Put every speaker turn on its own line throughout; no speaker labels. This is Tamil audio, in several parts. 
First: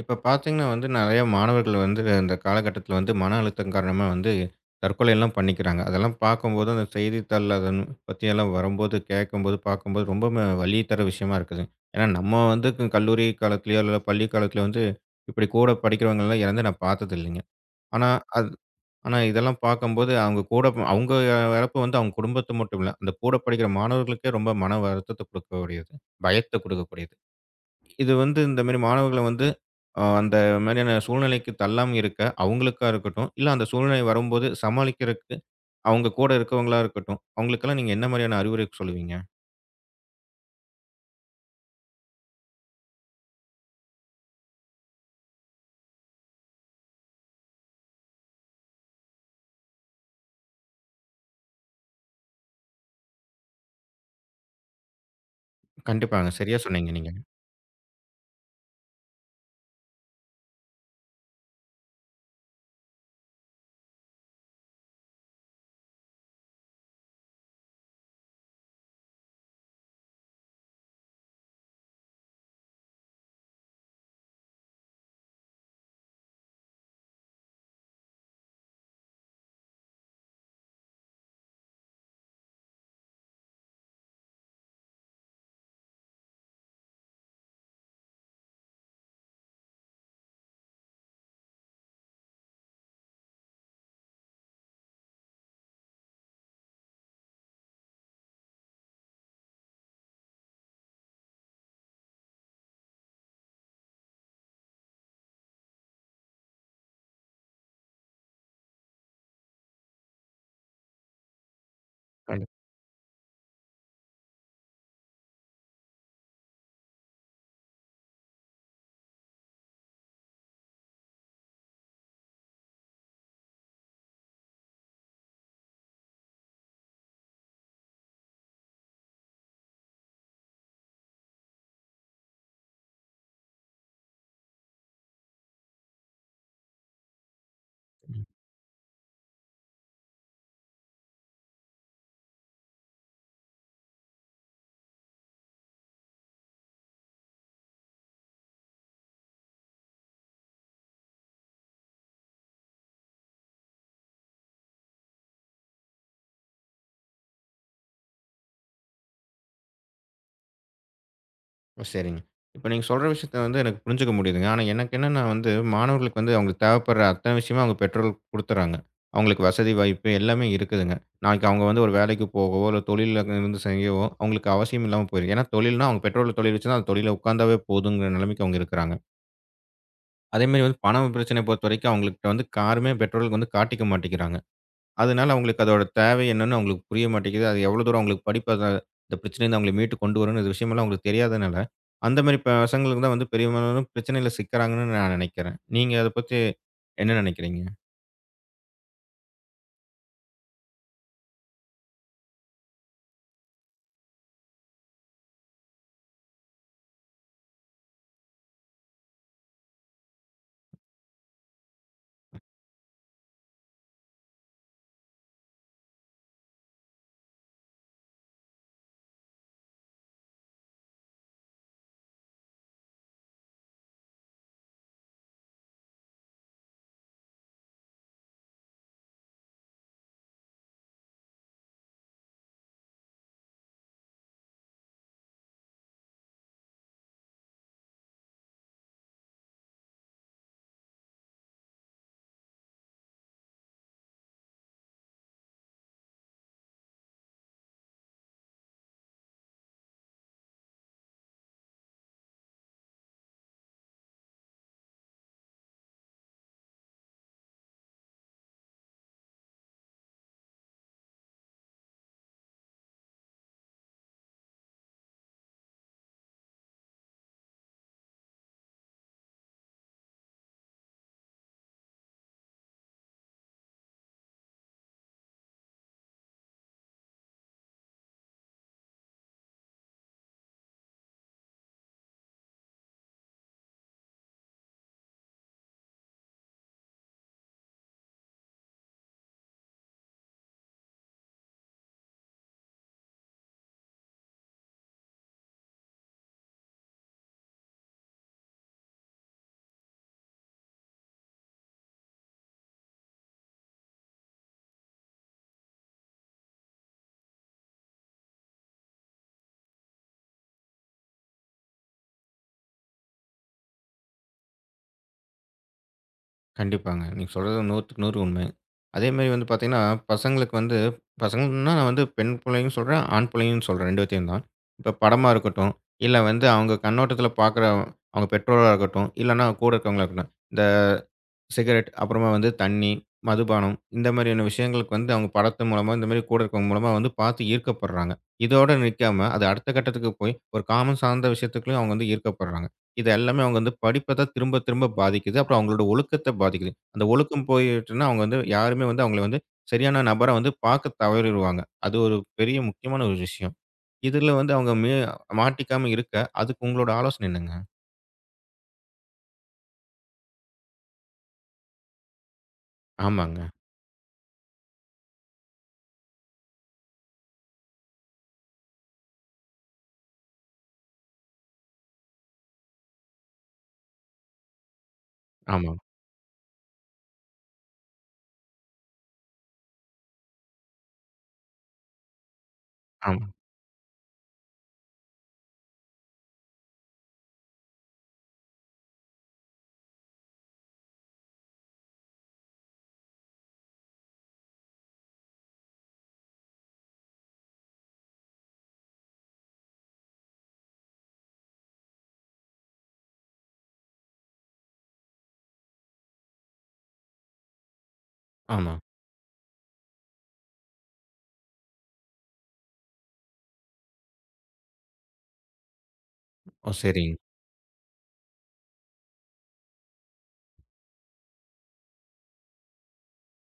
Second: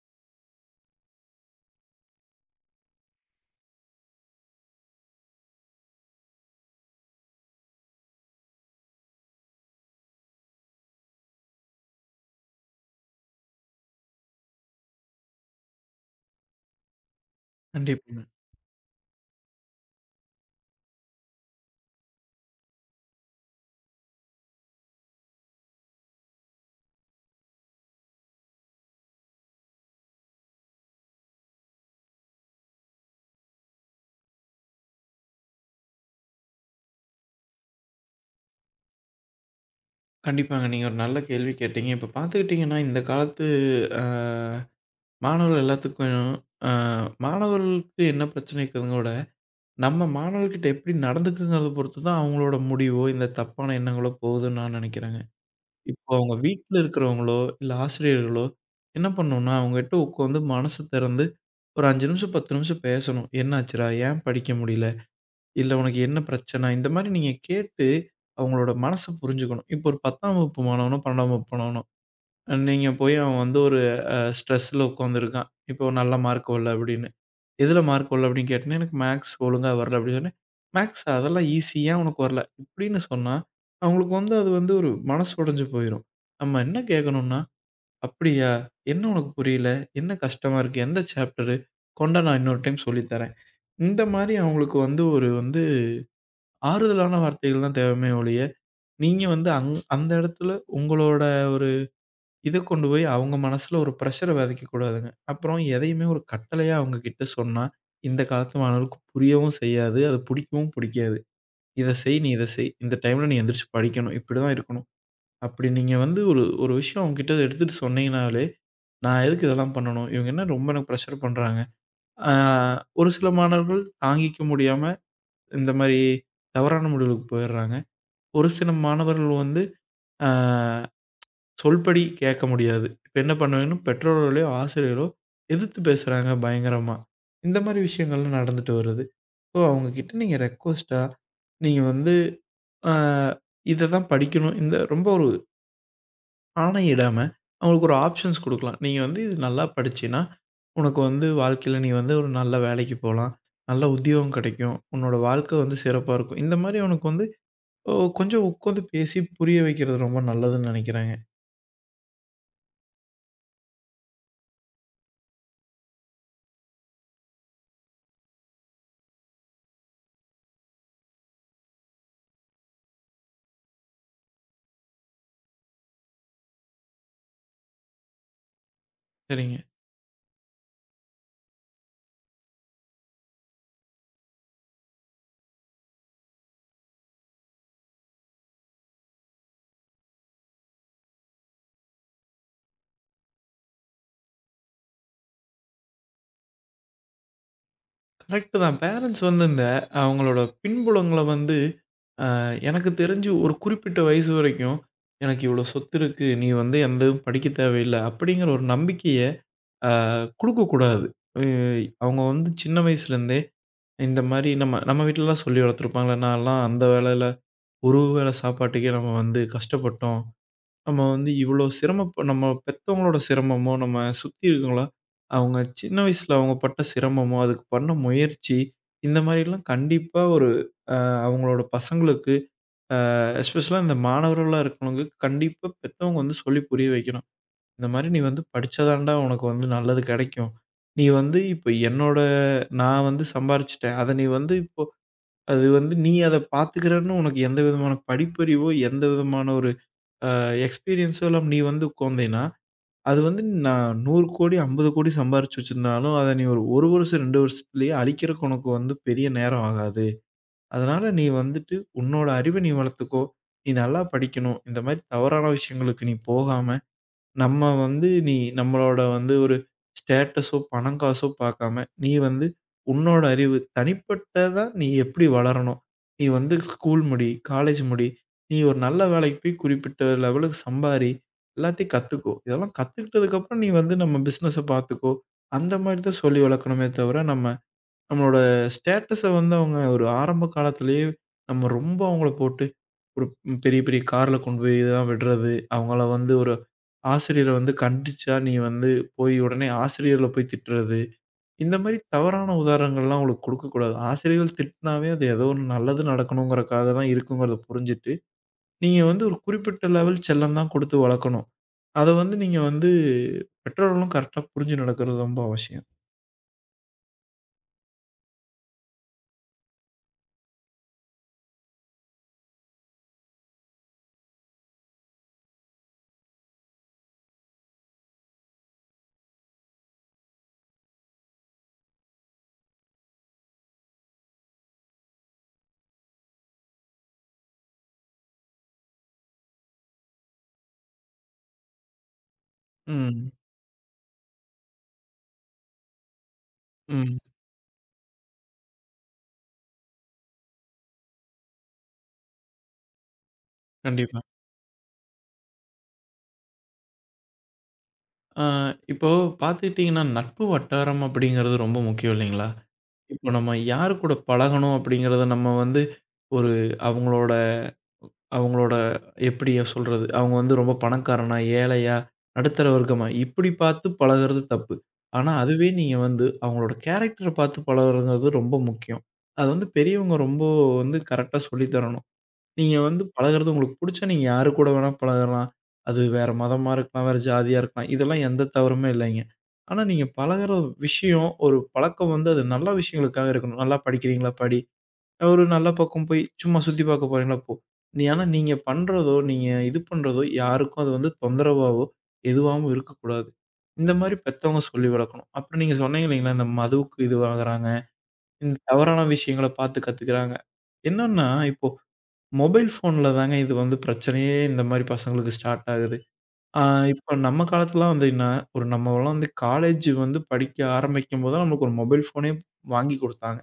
இப்ப பார்த்தீங்கன்னா நெறைய மாணவர்கள் இந்த காலகட்டத்தில மன அழுத்தம் காரணமா தற்கொலை எல்லாம் பண்ணிக்கிறாங்க. அதெல்லாம் பார்க்கும்போது, அந்த செய்தித்தாள்ல அத பத்தியெல்லாம் வரும்போது, கேட்கும்போது, பார்க்கும்போது ரொம்பவுமே வலி தர விஷயமா இருக்குது. ஏன்னா, நம்ம வந்து க கல்லூரி காலத்திலயோ, இல்ல பள்ளி காலத்திலயோ இப்படி கூட படிக்கிறவங்கலாம் இறந்து நான் பார்த்தது இல்லைங்க. ஆனா,
கண்டிப்பாங்க.
அது ஆனா இதெல்லாம் பார்க்கும்போது, அவங்க இறப்பு அவங்க குடும்பத்த மட்டும் இல்ல, அந்த கூட படிக்கிற மாணவர்களுக்கே ரொம்ப மன வருத்தத்த குடுக்கக்கூடியது. பயத்த குடுக்கக்கூடியது. இது வந்து இந்த மாரி மாணவர்கள வந்து அ அந்த மாரியான சூழ்நிலைக்கு தள்ளாம இருக்க, அவங்களுக்கா இருக்கட்டும், இல்ல அந்த சூழ்நிலை வரும்போது சமாளிக்கிறதுக்கு அவங்க கூட இருக்கவங்களா இருக்கட்டும், அவங்களுக்கெல்லாம் நீங்க என்ன மாரியான அறிவுரை சொல்லுவீங்க?
நீங்க ஒரு நல்ல கேள்வி கேட்டீங்க. இப்ப பார்த்துக்கிட்டீங்கன்னா, இந்த காலத்து அ மாணவர்கள் எல்லாத்துக்கும் அ மாணவர்களுக்கு என்ன பிரச்சனை இருக்குதுங்க விட, நம்ம மாணவர்கள்கிட்ட எப்படி நடந்துக்குங்கிறத பொறுத்து தான் அவங்களோட முடிவோ, இந்த தப்பான எண்ணங்களோ போகுதுன்னு நான் நெனைக்கிறேங்க. இப்போ
கண்டிப்பாங்க.
அவங்க
சரியா
வீட்ல
சொன்னீங்க நீங்க.
இருக்கிறவங்களோ, இல்ல ஆசிரியர்களோ என்ன பண்ணணும்னா, அவங்ககிட்ட உட்காந்து மனசு திறந்து ஒரு 5 நிமிஷம், 10 நிமிஷம் பேசணும். "என்னாச்சுடா? ஏன் படிக்க முடியல?" இல்ல உனக்கு என்ன பிரச்சனை? இந்த மாரி நீங்க கேட்டு, அவங்களோட மனச புரிஞ்சுக்கணும். இப்போ ஒரு 10ஆம் வகுப்பு மாணவனோ, 12ஆம் வகுப்பு மாணவனோ, நீங்க போய் அவன் வந்து ஒரு ஸ்ட்ரெஸ்ல உட்காந்துருக்கான். இப்போ நல்ல மார்க் வரல அப்படின்னு. எதுல மார்க் வரல அப்படின்னு கேட்டோனே, எனக்கு மேத்ஸ் ஒழுங்கா வரல அப்படின்னு சொன்னேன். மேத்ஸ் அதெல்லாம் ஈஸி, ஏன் உனக்கு வரல? இப்படின்னு சொன்னா, அவங்களுக்கு வந்து அது வந்து ஒரு மனசு உடைஞ்சு போயிரும். நம்ம என்ன கேட்கணும்னா, அப்படியா? என்ன உனக்கு புரியல? என்ன கஷ்டமா இருக்கு? எந்த சாப்டரு? கொண்டா நான் இன்னொரு டைம் சொல்லி தரேன். இந்த மாரி அவங்களுக்கு வந்து ஒரு வந்து ஆறுதலான வார்த்தைகள் தான் தேவையுமே ஒழிய, நீங்க வந்து அந்த இடத்துல உங்களோட ஒரு இத கொண்டு போய் அவங்க மனசுல ஒரு பிரஷர விதைக்கக் கூடாதுங்க. அப்புறம் எதையுமே ஒரு கட்டளையா அவங்க கிட்ட சொன்னா, இந்த காலத்து மாணவர்களுக்கு புரியவும் செய்யாது. அது பிடிக்கவும் பிடிக்காது. "இத செய், நீ இத
கண்டிப்பா.
செய். இந்த டைம்ல நீ எந்திரிச்சு படிக்கணும். இப்படிதான் இருக்கணும்." அப்படி நீங்க வந்து ஒரு ஒரு விஷயம் அவங்க கிட்ட எடுத்துட்டு சொன்னீங்கனாலே, "நான் எதுக்கு இதெல்லாம் பண்ணணும்? இவங்க என்ன ரொம்ப எனக்கு பிரஷர் பண்றாங்க." ஆ ஒரு சில மாணவர்கள் தாங்கிக்க முடியாம இந்த மாரி தவறான முடிவுகளுக்கு போயிடுறாங்க. ஒரு சில மாணவர்கள் வந்து அ சொல்படி கேட்க முடியாது. இப்ப என்ன பண்ணுவாங்கன்னா, பெற்றோர்களோ, ஆசிரியரோ எதிர்த்து பேசுறாங்க பயங்கரமா. இந்த மாரி விஷயங்கள்லாம் நடந்துட்டு வருது. ஸோ அவங்க கிட்ட நீங்க ரெக்வெஸ்ட்டா நீங்க வந்து அ இத தான் படிக்கணும். இந்த ரொம்ப ஒரு ஆணையிடாம அவங்களுக்கு ஒரு ஆப்ஷன்ஸ் குடுக்கலாம். நீங்க வந்து இது நல்லா படிச்சீன்னா, உனக்கு வந்து வாழ்க்கையில நீ வந்து ஒரு நல்ல வேலைக்கு போலாம். நல்ல உத்தியோகம் கெடைக்கும். உன்னோட வாழ்க்கை வந்து சிறப்பா இருக்கும். இந்த மாரி உனக்கு வந்து ஓ! கொஞ்சம் உட்காந்து பேசி புரிய வைக்கிறது ரொம்ப நல்லதுன்னு நினைக்கிறேங்க.
ஓ! சரிங்க. இப்ப நீங்க சொல்ற விஷயத்த எனக்கு புரிஞ்சுக்க முடியுதுங்க. ஆனா எனக்கு என்னன்னா, மாணவர்களுக்கு அவங்களுக்கு தேவைப்படுற அத்தனை விஷயமும் அவங்க பெற்றோர்கள் குடுத்துர்றாங்க. அவங்களுக்கு வசதி, வாய்ப்பு எல்லாமே இருக்குதுங்க. நாளைக்கு அவங்க ஒரு வேலைக்கு போகவோ, இல்ல தொழில்ல இருந்து செய்யவோ, அவங்களுக்கு அவசியம் இல்லாம போயிருது. ஏன்னா தொழில்னா அவங்க பெற்றோர்கள் தொழில் வச்சுருந்தா, அந்த தொழில்ல உட்கார்ந்தாவே போதுங்கிற நிலைமைக்கு அவங்க இருக்குறாங்க.
சரிங்க.
அதேமாரி பணம் பிரச்சனைய பொறுத்தவரைக்கும் அவங்கள்ட்ட காருமே பெற்றோர்களுக்கு காட்டிக்க மாட்டேங்கிறாங்க. அதனால அவங்களுக்கு அதோட தேவை என்னன்னு அவங்களுக்கு புரிய மாட்டேங்குது. அது எவ்வளோ தூரம் அவங்களுக்கு படிப்பு அத இந்த பிரச்சனையிலருந்து அவங்கள மீட்டு கொண்டு வரும்னு இந்த விஷயமெல்லாம் அவங்களுக்கு தெரியாதனால, அந்த மாரி பசங்களுக்கு தான் பெரியவங்களும் பிரச்சனையில சிக்குறாங்கன்னு நான் நினைக்கிறேன். நீங்க அத பத்தி என்ன நினைக்கிறீங்க?
கரெக்ட் தான். பேரண்ட்ஸ் வந்து இந்த அவங்களோட பின்புலங்கள வந்து அ எனக்கு தெரிஞ்சு ஒரு குறிப்பிட்ட வயசு வரைக்கும், "எனக்கு இவ்வளோ சொத்து இருக்கு. நீ வந்து எந்த இதுவும் படிக்க தேவையில்ல." அப்படிங்கிற ஒரு நம்பிக்கைய அ குடுக்கக்கூடாது. அ அவங்க வந்து சின்ன வயசுலேருந்தே இந்த மாரி நம்ம நம்ம வீட்லலாம் சொல்லி வளர்த்துருப்பாங்கல்ல, "நான்லாம் அந்த வேலையில ஒரு வேளை சாப்பாட்டுக்கே நம்ம வந்து கஷ்டப்பட்டோம்." நம்ம வந்து இவ்வளோ சிரமப் நம்ம பெத்தவங்களோட சிரமமோ, நம்ம சுத்தி இருக்கவங்களா, அவங்க சின்ன வயசுல அவங்க பட்ட சிரமமோ, அதுக்கு பண்ண முயற்சி, இந்த மாரிலாம் கண்டிப்பா ஒரு அ அவங்களோட பசங்களுக்கு, எஸ்பெஷலா இந்த மாணவர்களா இருக்கிறவங்களுக்கு கண்டிப்பா பெத்தவங்க வந்து சொல்லி புரிய வைக்கணும். இந்த மாரி நீ வந்து படிச்சா தான்டா உனக்கு வந்து நல்லது கெடைக்கும். நீ வந்து இப்ப என்னோட நான் வந்து சம்பாரிச்சுட்டேன். அத நீ வந்து இப்போ அது வந்து நீ அத பாத்துக்கிறன்னு உனக்கு எந்த விதமான படிப்பறிவோ, எந்த விதமான ஒரு அ எக்ஸ்பீரியன்ஸோ இல்லாம நீ வந்து உட்காந்தீன்னா அது வந்து நான் 100 கோடி, 50 கோடி சம்பாரிச்சு வச்சிருந்தாலும், அத நீ ஒரு 1 வருஷம், 2 வருஷத்துலயே அழிக்கிறக்கு உனக்கு வந்து பெரிய நேரம் ஆகாது. அதனால நீ வந்துட்டு உன்னோட அறிவ நீ வளர்த்துக்கோ. நீ நல்லா படிக்கணும். இந்த மாரி தவறான விஷயங்களுக்கு நீ போகாம நம்ம வந்து நீ நம்மளோட வந்து ஒரு ஸ்டேட்டஸோ, பணம் காசோ பார்க்காம, நீ வந்து உன்னோட அறிவு தனிப்பட்டதா நீ எப்படி வளரணும்? நீ வந்து ஸ்கூல் முடி, காலேஜ் முடி, நீ ஒரு நல்ல வேலைக்கு போய் குறிப்பிட்ட லெவலுக்கு சம்பாரி, எல்லாத்தையும் கத்துக்கோ. இதெல்லாம் கத்துக்கிட்டதுக்கப்புறம் நீ வந்து நம்ம பிசினஸ பார்த்துக்கோ. அந்த மாரி தான் சொல்லி வளர்க்கணுமே தவிர, நம்ம நம்மளோட ஸ்டேட்டஸ வந்து அவங்க ஒரு ஆரம்ப காலத்திலேயே நம்ம ரொம்ப அவங்கள போட்டு ஒரு பெரிய, பெரிய கார்ல கொண்டு போய் தான் விடுறது. அவங்கள வந்து ஒரு ஆசிரியர வந்து கண்டிச்சா, நீ வந்து போய் உடனே ஆசிரியர்கள போய் திட்டுறது. இந்த மாரி தவறான உதாரணங்கள்லாம் அவங்களுக்கு கொடுக்கக்கூடாது. ஆசிரியர்கள் திட்டுனாவே அது ஏதோ ஒண்ணு நல்லது நடக்கணுங்கிறக்காக தான் இருக்குங்கிறத புரிஞ்சுட்டு, நீங்க வந்து ஒரு குறிப்பிட்ட லெவல் செல்லம் தான் குடுத்து வளர்க்கணும். அத வந்து நீங்க வந்து பெற்றோர்களும் கரெக்ட்டா புரிஞ்சு நடக்கிறது ரொம்ப அவசியம்.
கண்டிப்பாங்க. நீங்க சொல்றது 100க்கு 100 உண்மை. அதே மாரி பார்த்தீங்கன்னா, பசங்களுக்கு பசங்கன்னா நான் பெண் பிள்ளையும் சொல்றேன், ஆண் பிள்ளையும் சொல்றேன் 2 பேத்தையும் தான். இப்ப படமா இருக்கட்டும், இல்ல அவங்க கண்ணோட்டத்தில பார்க்குற அவங்க பெற்றோரா இருக்கட்டும், இல்லன்னா கூட இருக்கவங்களா இருக்கட்டும். இந்த சிகரெட், அப்புறமா தண்ணி, மதுபானம் இந்த மாதிரியான விஷயங்களுக்கு அவங்க படத்து மூலமா, இந்த மாரி கூட இருக்கவங்க மூலமா பார்த்து ஈர்க்கப்படுறாங்க. இதோட நிக்காம, அது அடுத்த கட்டத்துக்கு போய் ஒரு காமம் சார்ந்த விஷயத்துக்குள்ளயும் அவங்க ஈர்க்கப்படுறாங்க. இது
ம்,
எல்லாமே அவங்க படிப்ப தான் திரும்ப திரும்ப பாதிக்குது. அப்புறம் அவங்களோட ஒழுக்கத்த பாதிக்குது. அந்த
ம்.
ஒழுக்கம் போயிட்டுன்னா, அவங்க யாருமே அவங்கள சரியான நபரா பார்க்க தவறிருவாங்க. அது ஒரு பெரிய முக்கியமான ஒரு விஷயம்.
கண்டிப்பா.
இதுல அவங்க மாட்டிக்காம இருக்க, அதுக்கு உங்களோட ஆலோசனை என்னங்க?
ஆ இப்போ பார்த்துக்கிட்டீங்கன்னா, நட்பு வட்டாரம் அப்படிங்கிறது ரொம்ப முக்கியம் இல்லைங்களா? இப்போ
ஆமாங்க.
நம்ம யாரு கூட பழகணும் அப்படிங்கிறத நம்ம வந்து ஒரு அவங்களோட அவங்களோட எப்படி சொல்றது? அவங்க வந்து ரொம்ப பணக்காரனா, ஏழையா, நடுத்தர வர்க்கமா இப்படி பார்த்து பழகுறது தப்பு. ஆனா அதுவே
ஆமா,
நீங்க வந்து அவங்களோட கேரக்டர பார்த்து பழகுறதுங்கிறது ரொம்ப முக்கியம். அது வந்து பெரியவங்க ரொம்ப வந்து கரெக்ட்டா சொல்லி தரணும். நீங்க வந்து
ஆமா,
பழகுறது உங்களுக்கு புடிச்சா நீங்க யாரு கூட வேணா பழகலாம். அது வேற மதமா இருக்கலாம், வேற ஜாதியா இருக்கலாம். இதெல்லாம் எந்த தவறுமே இல்லைங்க. ஆனா நீங்க பழகுற விஷயம், ஒரு பழக்கம் வந்து அது நல்ல விஷயங்களுக்காக இருக்கணும். நல்லா படிக்கிறீங்களா? படி. ஒரு நல்ல பக்கம் போய் சும்மா சுத்தி பார்க்க போறீங்களா? போ. நீ ஆனா நீங்க பண்றதோ, நீங்க இது பண்றதோ யாருக்கும் அது வந்து தொந்தரவாவோ, எதுவாவும் இருக்கக்கூடாது. இந்த மாரி பெத்தவங்க சொல்லி வளர்க்கணும். அப்புறம் நீங்க சொன்னீங்க இல்லைங்களா? இந்த மதுவுக்கு இதுவாகுறாங்க. இந்த
ஆமா.
தவறான விஷயங்கள பார்த்து கத்துக்கிறாங்க. என்னன்னா இப்போ மொபைல் ஃபோன்ல தாங்க இது வந்து பிரச்சனையே இந்த மாரி பசங்களுக்கு ஸ்டார்ட் ஆகுது. ஆ
ஓ!
இப்ப
சரிங்க.
நம்ம காலத்துலலாம் வந்தீங்கன்னா, ஒரு நம்மலாம் வந்து காலேஜ் வந்து படிக்க ஆரம்பிக்கும்போது தான் நமக்கு ஒரு மொபைல் ஃபோனே வாங்கி குடுத்தாங்க.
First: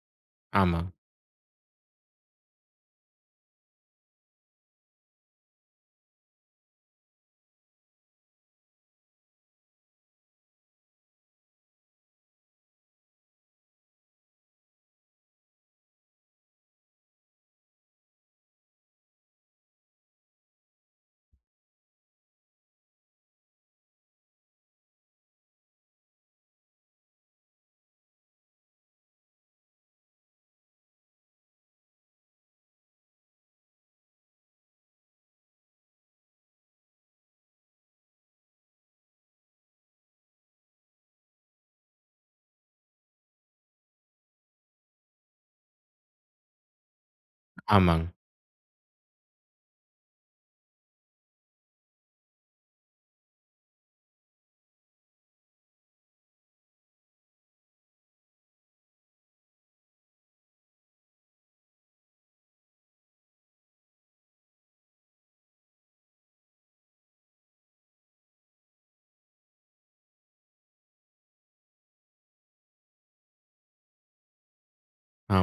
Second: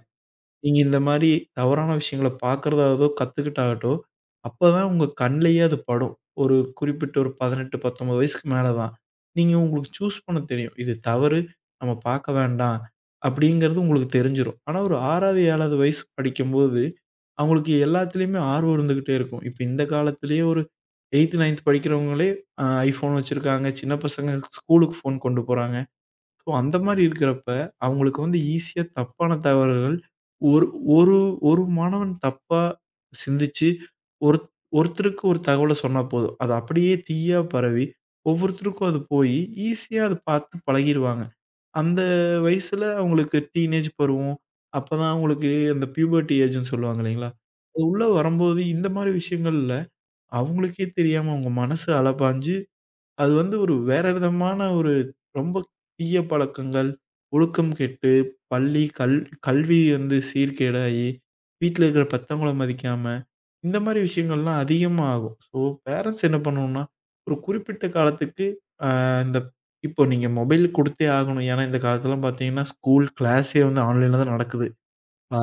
நீங்க
ஆமா.
இந்த மாரி தவறான விஷயங்கள பார்க்கிறதாகட்டும், கத்துக்கிட்டாகட்டும், அப்பதான் உங்க கண்லயே அது படும். ஒரு குறிப்பிட்ட ஒரு 18, 19 வயசுக்கு மேல தான். நீங்க உங்களுக்கு சூஸ் பண்ண தெரியும். இது தவறு, நம்ம பார்க்க வேண்டாம் அப்படிங்கிறது உங்களுக்கு தெரிஞ்சிரும். ஆனா ஒரு 6வது, 7வது வயசு படிக்கும்போது, அவங்களுக்கு எல்லாத்துலயுமே ஆர்வம் இருந்துகிட்டே இருக்கும். இப்ப இந்த காலத்திலேயே ஒரு 8த், 9த் படிக்கிறவங்களே iPhone வச்சிருக்காங்க. சின்ன பசங்க ஸ்கூலுக்கு ஃபோன் கொண்டு போறாங்க. ஸோ அந்த மாரி இருக்கிறப்ப, அவங்களுக்கு வந்து ஈஸியா தப்பான தவறுகள் ஒரு ஒரு ஒரு மாணவன் தப்பா சிந்திச்சு, ஒரு ஒருத்தருக்கு ஒரு தகவல சொன்னா போதும். அது அப்படியே தீயா பரவி, ஒவ்வொருத்தருக்கும் அது போயி, ஈஸியா அத பார்த்து பழகிருவாங்க. அந்த வயசுல அவங்களுக்கு டீனேஜ் பருவம், அப்பதான் அவங்களுக்கு அந்த பியூபர்ட்டி ஏஜ்ன்னு சொல்லுவாங்க இல்லைங்களா? அது உள்ள
ஆமாங்க.
வரும்போது இந்த மாரி விஷயங்கள்ல அவங்களுக்கே தெரியாம அவங்க மனசு அலப்பாஞ்சு அது வந்து ஒரு வேற விதமான ஒரு ரொம்ப தீய பழக்கங்கள், ஒழுக்கம் கெட்டு, பள்ளி, கல் கல்வி வந்து சீர்கேடாயி, வீட்ல இருக்கிற பெத்தவங்கள மதிக்காம, இந்த மாரி விஷயங்கள்லாம் அதிகமா ஆகும். ஸோ, பேரண்ட்ஸ் என்ன பண்ணணும்னா, ஒரு குறிப்பிட்ட காலத்துக்கு அ இந்த இப்போ நீங்க மொபைல் குடுத்தே ஆகணும். ஏன்னா, இந்த காலத்துலலாம் பார்த்தீங்கன்னா, ஸ்கூல் கிளாஸே வந்து ஆன்லைன்ல தான் நடக்குது.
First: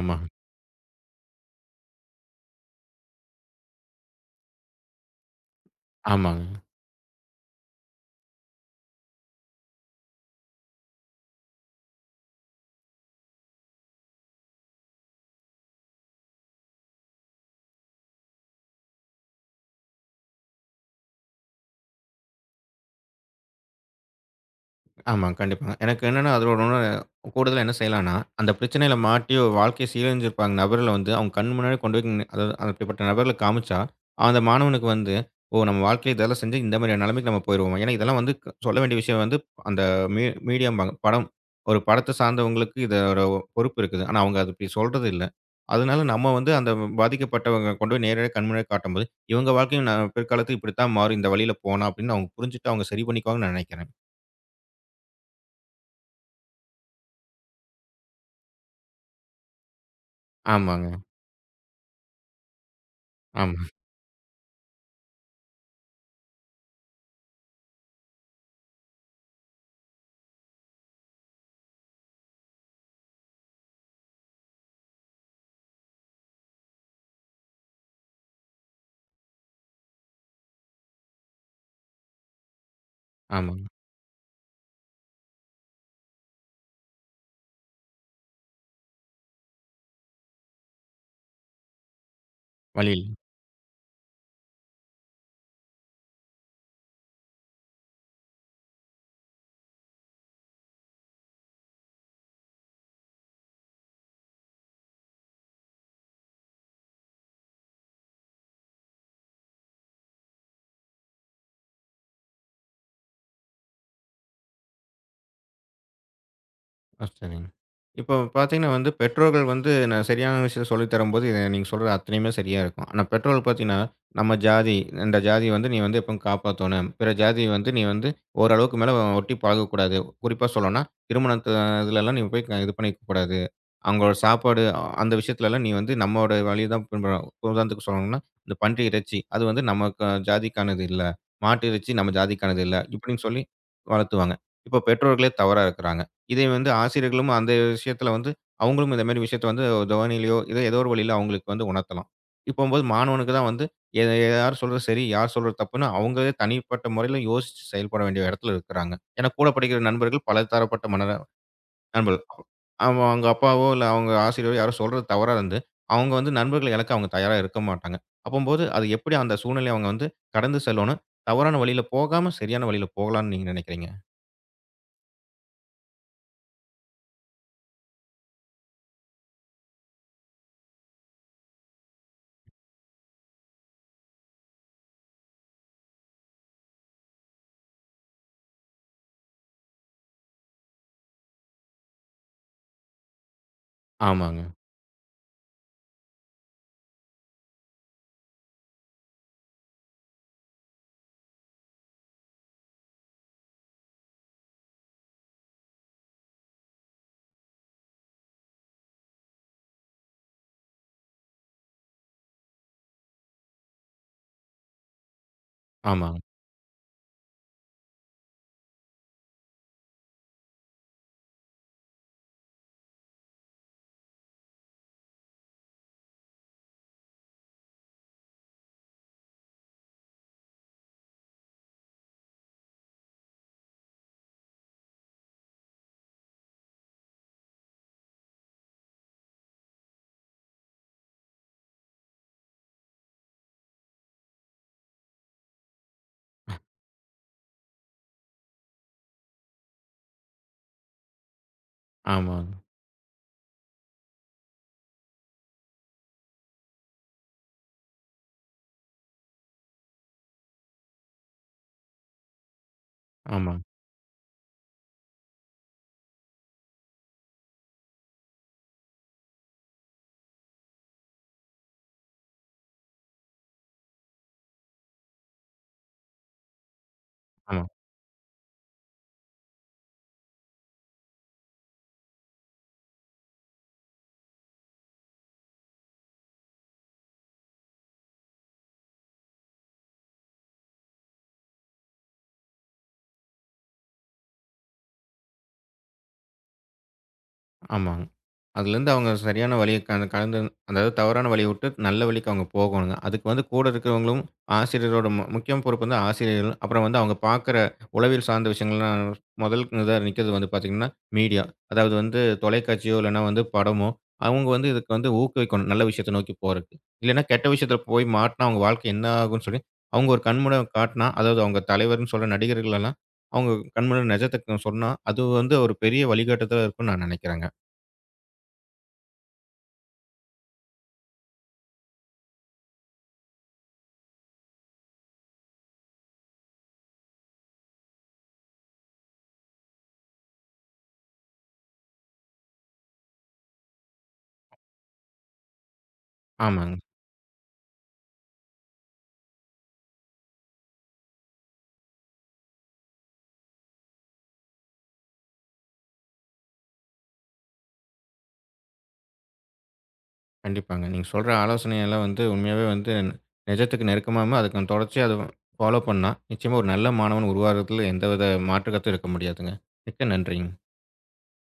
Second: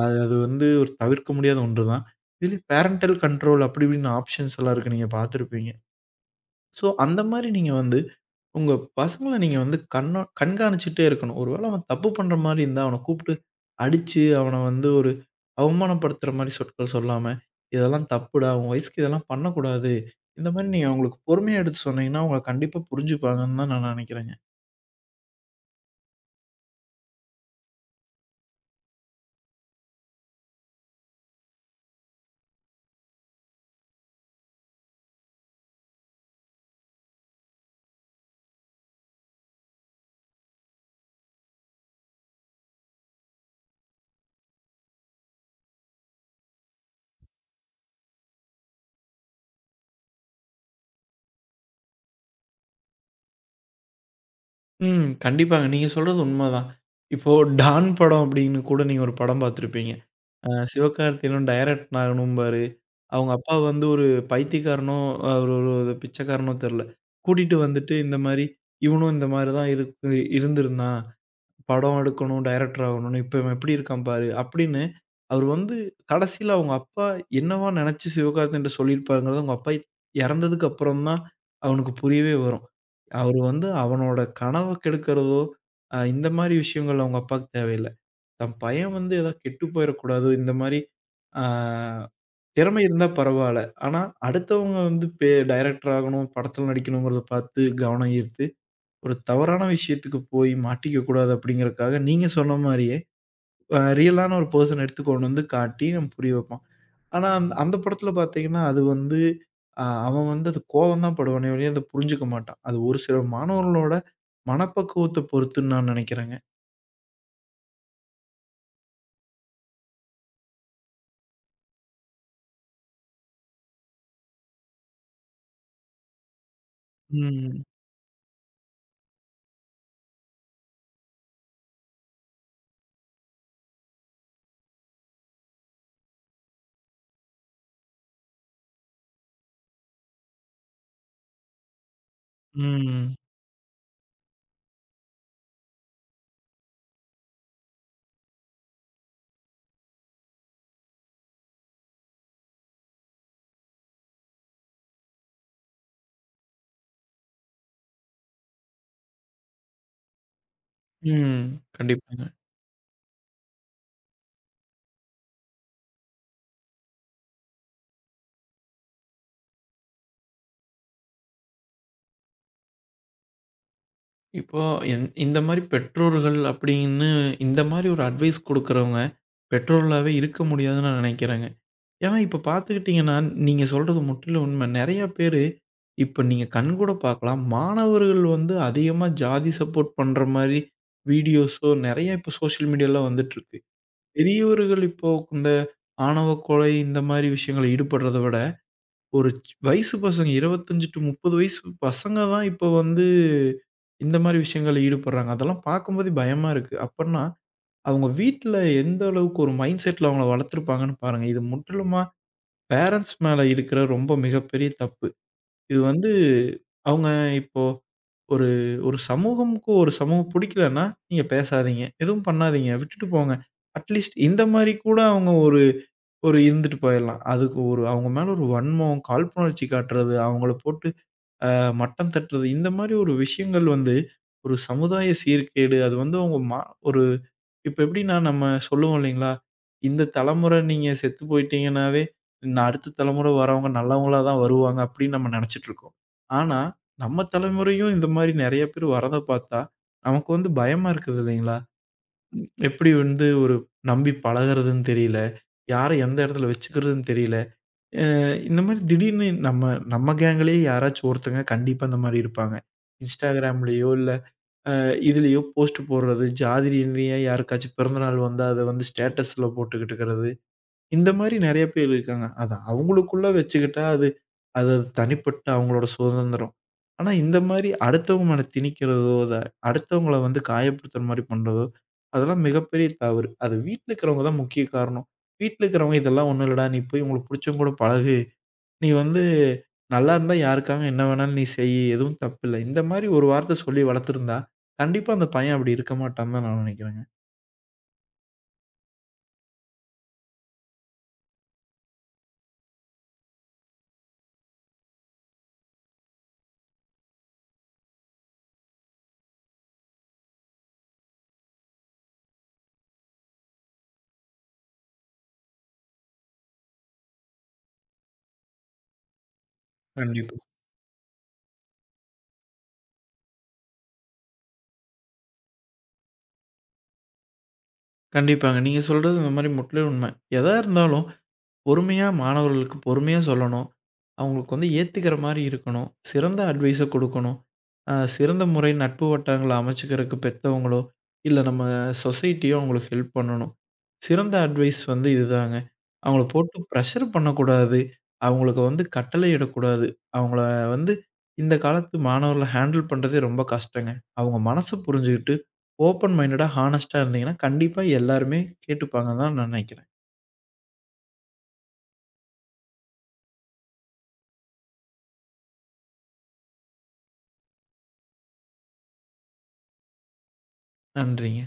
அது அது வந்து ஒரு தவிர்க்க முடியாத ஒன்று தான். இதுலயும் பேரன்டல் கண்ட்ரோல் அப்படி இப்படின்னு ஆப்ஷன்ஸ் எல்லாம் இருக்கு. நீங்க பார்த்துருப்பீங்க.
ஆமாங்க.
ஸோ, அந்த மாரி நீங்க வந்து உங்க பசங்கள நீங்க வந்து கண்ணா கண்காணிச்சுட்டே இருக்கணும். ஒரு வேள அவன் தப்பு பண்ற மாரி இருந்தா, அவன கூப்பிட்டு அடிச்சு, அவன வந்து ஒரு அவமானப்படுத்துற மாரி சொற்கள் சொல்லாம, "இதெல்லாம் தப்புடா. உன் வயசுக்கு இதெல்லாம் பண்ணக்கூடாது." இந்த மாரி நீங்க அவங்களுக்கு பொறுமையா எடுத்து சொன்னீங்கன்னா, அவங்க கண்டிப்பா புரிஞ்சுப்பாங்கன்னு தான் நான் நெனைக்கிறேன்.
ஆமா, கண்டிப்பாங்க. எனக்கு என்னன்னா, அதில ஒண்ணு கூடுதலா என்ன செய்யலான்னா, அந்த பிரச்சனையில மாட்டி ஒரு வாழ்க்கைய சீரழிஞ்சிருப்பாங்க நபர்கள அவங்க கண் முன்னாடி கொண்டு போய் நின்னு அதாவது அப்படிப்பட்ட நபர்கள காமிச்சா, அந்த மாணவனுக்கு "ஓ! நம்ம வாழ்க்கையில இதெல்லாம் செஞ்சு இந்த மாதிரியான நிலைமைக்கு நம்ம போயிருவோமா?" ஏன்னா இதெல்லாம் வந்து க சொல்ல வேண்டிய விஷயம் அந்த மீ மீடியாம்பாங்க. படம். ஒரு படத்த சார்ந்தவங்களுக்கு இதோட பொறுப்பு இருக்குது. ஆனா அவங்க அத அப்படி சொல்றது இல்ல. அதனால நம்ம அந்த பாதிக்கப்பட்டவங்க கொண்டு போய் நேரடியா கண் முன்னாடி காட்டும்போது, இவங்க வாழ்க்கையும் பிற்காலத்துல இப்படித்தான் மாறும். இந்த வழியில போனா அப்படின்னு அவங்க புரிஞ்சுட்டு அவங்க சரி பண்ணிக்குவாங்கன்னு நான் நினைக்கிறேன்.
ம். கண்டிப்பாங்க. நீங்க சொல்றது உண்மதான். இப்போ டான் படம் அப்படின்னு கூட நீங்க ஒரு படம் பார்த்துருப்பீங்க.
ஆமாங்க.
சிவகார்த்திகேயனும் டைரக்ட் ஆகணும் பாரு. அவங்க அப்பா
ஆமா,
வந்து ஒரு பைத்தியக்காரனோ, ஒரு ஒரு ஒரு பிச்சைக்காரனோ தெர்ல. கூட்டிட்டு வந்துட்டு இந்த மாரி இவனும் இந்த மாரி தான் இருந்திருந்தான். படம் எடுக்கணும், டைரக்டர் ஆகணும்னு இப்ப இவன் எப்படி இருக்கான் பாரு! அப்படின்னு அவரு வந்து கடைசியில அவங்க அப்பா என்னவா நினைச்சு சிவகார்த்திகேயன்ட்ட சொல்லியிருப்பாருங்கிறது அவங்க அப்பா இறந்ததுக்கு அப்புறம் தான் அவனுக்கு புரியவே வரும். அவரு
ஆமாங்க.
வந்து அவனோட கனவ கெடுக்கிறதோ, இந்த மாரி விஷயங்கள் அவங்க அப்பாவுக்கு தேவையில்ல. தன் பையன் வந்து ஏதோ கெட்டு போயிறக்கூடாதோ இந்த மாரி ஆ திறமை
வழி
இருந்தா
இல்ல.
பரவால்ல. ஆனா அடுத்தவங்க வந்து பே டைரக்டர் ஆகணும், படத்துல நடிக்கணுங்கிறத பார்த்து கவனம் ஈர்த்து ஒரு தவறான விஷயத்துக்கு போய் மாட்டிக்க கூடாது அப்படிங்கிறதுக்காக நீங்க சொன்ன மாரியே ரியலான ஒரு பெர்சன எடுத்து கொண்டு வந்து காட்டி நம்ம புரிய வைப்போம். ஆனா அந்த அந்த படத்துல பார்த்தீங்கன்னா, அது வந்து அவன் வந்து அது கோவம் தான் படுவானே ஒழிய அத புரிஞ்சுக்க மாட்டான். அது ஒரு சில மாணவர்களோட மனப்பக்குவத்த பொறுத்துன்னு நான் நினைக்கிறேங்க.
ஆ, சரிங்க. இப்போ பார்த்தீங்கன்னா பெற்றோர்கள் நான் சரியான விஷயத்த சொல்லி தரும்போது, இத நீங்க சொல்ற அத்தனையுமே சரியா இருக்கும். ஆனா பெற்றோர்கள் பார்த்தீங்கன்னா, நம்ம ஜாதி இந்த ஜாதிய நீ எப்பவும் காப்பாத்தணும். பிற ஜாதிய
ம்.
நீ ஓரளவுக்கு மேல ஒட்டி பழகக்கூடாது. குறிப்பா சொல்லணும்னா, திருமணத்து இதுலலாம் நீ போய் இது பண்ணிக்க கூடாது. அவங்களோட சாப்பாடு அந்த விஷயத்துலலாம் நீ நம்மோட வழிய தான் பின்பற்றணும். உதாரணத்துக்கு சொல்லணும்னா, இந்த பன்றி இறைச்சி அது நமக்கு ஜாதிக்கானது இல்ல. மாட்டு இறைச்சி நம்ம ஜாதிக்கானது இல்ல.
ம்.
இப்படின்னு சொல்லி வளர்த்துவாங்க. இப்போ பெற்றோர்களே தவறா இருக்குறாங்க. இதை ஆசிரியர்களும் அந்த விஷயத்தில அவங்களும் இந்த மாரி விஷயத்த தொனியிலயோ, ஏதோ ஏதோ ஒரு வழியில அவங்களுக்கு உணர்த்தலாம். இப்போம்போது மாணவனுக்கு தான் வந்து எ யார் சொல்றது சரி, யார் சொல்றது தப்புன்னு அவங்களே தனிப்பட்ட முறையில யோசிச்சு செயல்பட வேண்டிய இடத்துல இருக்கிறாங்க. ஏன்னா கூட படிக்கிற நண்பர்கள் பல தரப்பட்ட
ம். கண்டிப்பாங்க.
நண்பர்கள். அவன் அவங்க அப்பாவோ, இல்ல அவங்க ஆசிரியரோ யாரோ சொல்றது தவறா இருந்து, அவங்க நண்பர்கள இழக்க அவங்க தயாரா இருக்க மாட்டாங்க. அப்பம்போது அது எப்படி அந்த சூழ்நிலைய அவங்க கடந்து செல்லணும்? தவறான வழியில போகாம சரியான வழியில போகலான்னு நீங்க நினைக்கிறீங்க?
இப்போ என் இந்த மாரி பெற்றோர்கள் அப்படின்னு இந்த மாரி ஒரு அட்வைஸ் குடுக்குறவங்க பெற்றோர்களாவே இருக்க முடியாதுன்னு நான் நினைக்கிறேங்க. ஏன்னா, இப்ப பார்த்துக்கிட்டீங்கன்னா, நீங்க சொல்றது முற்றிலும் உண்ம. நெறைய பேரு இப்ப நீங்க கண்கூட பார்க்கலாம். மாணவர்கள் வந்து அதிகமா ஜாதி சப்போர்ட் பண்ற மாரி வீடியோஸோ நெறைய இப்ப சோஷியல் மீடியால வந்துட்டுருக்கு.
ஆமாங்க,
பெரியவர்கள் இப்போ இந்த ஆணவ கொலை இந்த மாரி விஷயங்கள்ல ஈடுபடுறத விட, ஒரு சி வயசு பசங்க 25 டூ 30 வயசு பசங்க தான் இப்போ வந்து இந்த மாரி விஷயங்கள்ல ஈடுபடுறாங்க. அதெல்லாம் பார்க்கும்போதே பயமா இருக்கு. அப்பன்னா, அவங்க வீட்ல எந்த அளவுக்கு ஒரு மைண்ட் செட்ல அவங்கள வளர்த்துருப்பாங்கன்னு பாருங்க. இது முற்றிலுமா பேரன்ட்ஸ் மேல இருக்கிற ரொம்ப மிகப்பெரிய தப்பு. இது வந்து
ஆமாங்க,
அவங்க இப்போ ஒரு ஒரு சமூகமுக்கு ஒரு சமூகம் பிடிக்கலன்னா, நீங்க பேசாதீங்க. எதுவும் பண்ணாதீங்க. விட்டுட்டு போங்க. அட்லீஸ்ட் இந்த மாரி கூட அவங்க ஒரு ஒரு இருந்துட்டு போயிரலாம். அதுக்கு ஒரு அவங்க மேல ஒரு வன்மம், காழ்ப்புணர்ச்சி காட்டுறது, அவங்கள போட்டு அ மட்டம் தட்டுறது. இந்த மாரி ஒரு விஷயங்கள் வந்து, ஒரு சமுதாய சீர்கேடு. அது வந்து அவங்க மா ஒரு இப்ப எப்படின்னா நம்ம சொல்லுவோம் இல்லைங்களா? இந்த தலைமுறை நீங்க செத்து போயிட்டீங்கன்னாவே, நான் அடுத்த தலைமுறை வரவங்க நல்லவங்களா தான் வருவாங்க அப்படின்னு நம்ம நெனைச்சுட்டுருக்கோம். ஆனா, நம்ம தலைமுறையும் இந்த மாரி நெறைய பேர் வரத பார்த்தா, நமக்கு வந்து பயமா இருக்குது இல்லைங்களா?
ஆமாங்க,
எப்படி வந்து ஒரு நம்பி பழகுறதுன்னு தெரியல. யார எந்த இடத்துல வச்சுக்கிறதுன்னு தெரியல. அ இந்த மாரி திடீர்னு நம்ம நம்ம கேங்லேயே யாராச்சும் ஒருத்தங்க கண்டிப்பா இந்த மாரி இருப்பாங்க.
ஆமாங்க.
இன்ஸ்டாகிராம்லயோ இல்ல இதுலயோ போஸ்ட் போடுறது, ஜாதி ரீதியா யாருக்காச்சும் பிறந்தநாள் வந்தா அத வந்து ஸ்டேட்டஸ்ல போட்டுக்கிட்டு இருக்கிறது. இந்த மாரி நெறைய பேர் இருக்காங்க. அத அவங்களுக்குள்ள வச்சுக்கிட்டா அது அது அது தனிப்பட்ட அவங்களோட சுதந்திரம். ஆனா இந்த
ஆமா.
மாரி அடுத்தவங்க மேல திணிக்கிறதோ, அத அடுத்தவங்கள வந்து காயப்படுத்துற மாரி பண்றதோ, அதெல்லாம் மிகப்பெரிய தவறு. அது வீட்ல இருக்கிறவங்க தான் முக்கிய காரணம். வீட்ல இருக்கிறவங்க இதெல்லாம் ஒண்ணும் இல்லடா! நீ போய் உங்களுக்கு புடிச்சவங்க கூட பழகு. நீ வந்து நல்லா இருந்தா யாருக்காக என்ன வேணாலும் நீ செய். எதுவும் தப்பில்ல. இந்த மாரி ஒரு வார்த்தை சொல்லி வளர்த்துருந்தா, கண்டிப்பா அந்த பையன் அப்படி இருக்க மாட்டான்னு தான் நான் நெனைக்கிறேங்க.
ஆமாங்க. அதுலேருந்து அவங்க சரியான வழிய கலந்து அதாவது தவறான வழிய விட்டு நல்ல வழிக்கு அவங்க போகணுங்க. அதுக்கு கூட இருக்கிறவங்களும் ஆசிரியரோட முக்கிய பொறுப்பு ஆசிரியர்கள். அப்புறம் அவங்க பார்க்குற உளவியல் சார்ந்த விஷயங்கள்லாம் முதல் இதா நிற்கிறது பார்த்தீங்கன்னா, மீடியா. அதாவது தொலைக்காட்சியோ இல்லைனா படமோ, அவங்க இதுக்கு ஊக்குவிக்கணும். நல்ல விஷயத்த நோக்கி போறதுக்கு. இல்லைனா கெட்ட விஷயத்தில போய் மாட்னா அவங்க வாழ்க்கை என்ன ஆகும்ன்னு சொல்லி, அவங்க ஒரு
கண்டிப்பா.
கண்மூடியா காட்டினா, அதாவது அவங்க தலைவர்ன்னு சொல்ற நடிகர்களெல்லாம் அவங்க கண்முன்னாடி நிஜத்த சொன்னா, அது ஒரு பெரிய வழிகாட்டுதலா இருக்கும்னு நான் நினைக்கிறேங்க.
கண்டிப்பாங்க. நீங்க சொல்றது இந்த மாரி முற்றிலும் உண்மை. எதா இருந்தாலும் பொறுமையா மாணவர்களுக்கு பொறுமையா சொல்லணும். அவங்களுக்கு வந்து ஏத்துக்கிற மாரி இருக்கணும். சிறந்த அட்வைஸ குடுக்கணும். சிறந்த முறை நட்பு வட்டங்கள அமைச்சுக்கிறதுக்கு பெத்தவங்களோ, இல்ல நம்ம சொசைட்டியோ அவங்களுக்கு ஹெல்ப் பண்ணணும். சிறந்த அட்வைஸ் வந்து இதுதாங்க. அவங்கள போட்டு
ஆமாங்க.
பிரஷர் பண்ணக்கூடாது. அவங்களுக்கு வந்து கட்டளையிடக்கூடாது. அவங்கள வந்து இந்த காலத்து மாணவர்கள ஹேண்டில் பண்றதே ரொம்ப கஷ்டங்க. அவங்க மனசு புரிஞ்சுகிட்டு ஓப்பன் மைண்டடா, ஹானஸ்ட்டா இருந்தீங்கன்னா, கண்டிப்பா எல்லாருமே கேட்டுப்பாங்கன்னு தான் நான் நெனைக்கிறேன்.
கண்டிப்பாங்க. நீங்க சொல்ற ஆலோசனையெல்லாம் உண்மையாவே நிஜத்துக்கு நெருக்கமாவும், அதுக்கு தொடர்ச்சியா அத ஃபாலோ பண்ணா, நிச்சயமா ஒரு நல்ல மாணவன் உருவாகுறதுல எந்தவித மாற்று கருத்தும் இருக்க முடியாதுங்க. மிக்க நன்றிங்க.
நன்றிங்க.